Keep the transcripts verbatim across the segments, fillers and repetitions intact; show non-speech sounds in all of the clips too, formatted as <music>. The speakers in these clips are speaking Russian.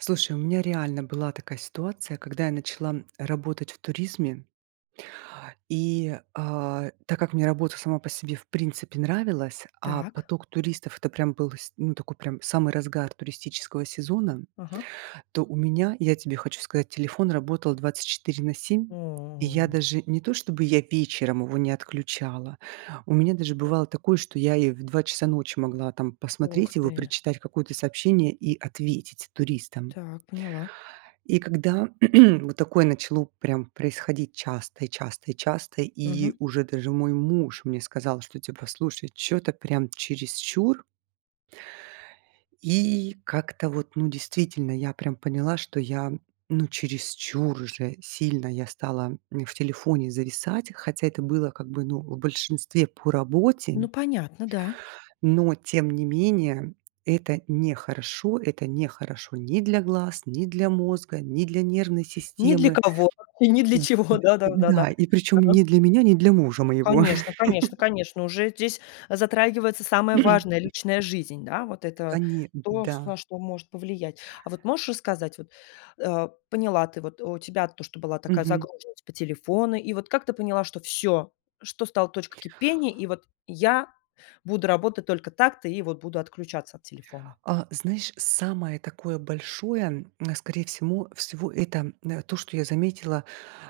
Слушай, у меня реально была такая ситуация, когда я начала м, работать в туризме. И, а, так как мне работа сама по себе в принципе нравилась, а Так. поток туристов- это прям был с ну, такой прям самый разгар туристического сезона, Ага. то у меня, я тебе хочу сказать, телефон работал двадцать четыре на семь, и О. я даже не то чтобы я вечером его не отключала, у меня даже бывало такое, что я и в два часа ночи могла там Ох, посмотреть его и ты. прочитать какое-то сообщение и ответить туристам. Так, поняла. И когда <clears throat> вот такое начало прям происходить часто и часто и часто, и Мгм. уже даже мой муж мне сказал, что, типа: "Слушай, чё-то прям чересчур". И как-то вот, ну, действительно, я прям поняла, что я, ну, чересчур уже сильно я стала, м, в телефоне зависать. Хотя это было, как бы, ну, в большинстве по работе. Н Ну, понятно, да. Но тем не менее это нехорошо. Это нехорошо ни для глаз, ни для мозга, ни для нервной Ни для системы. кого и ни для чего. Да, И да, да, да. да, и причём Да. не для меня, не для мужа моего. Конечно конечно <chuckles> конечно. Уже здесь затрагивается самое важное- <clears throat> личная жизнь, да? Вот это Коне д то, ш да. на что может повлиять. А вот можешь рассказать вот, а, поняла ты вот, у тебя то, что была такая Мгм. загруженность по телефону, и вот как ты поняла, что всё, что стало точкой кипения, и вот я буду работать только так-то и вот буду отключаться от телефона. А, знаешь, самое такое большое, м, скорее всему всего, это, м, то, что я заметила,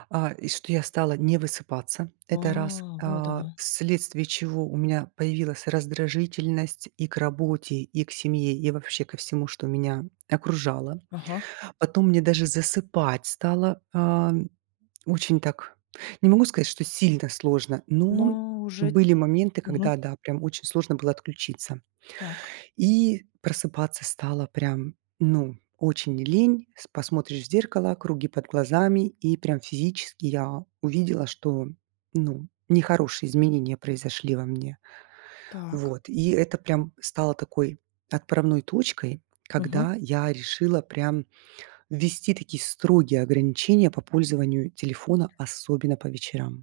а, и что я стала не высыпаться- это раз, А, вот а, оно! вследствие чего у меня появилась раздражительность и к работе, и к семье, и вообще ко всему, что меня окружало. Ага. Потом мне даже засыпать стало, ам, очень так, не могу сказать, что сильно сложно, но Но уже, были моменты, мгм. когда, да, прям очень сложно было отключиться, Так. и просыпаться стало прям, ну, очень лень. С посмотришь в зеркало- круги под глазами, и прям физически я увидела, что, ну, нехорошие изменения произошли во мне. Так. Вот, и это прям стало такой отправной точкой, Мгм. когда я решила прям ввести такие строгие ограничения по пользованию телефона, особенно по вечерам.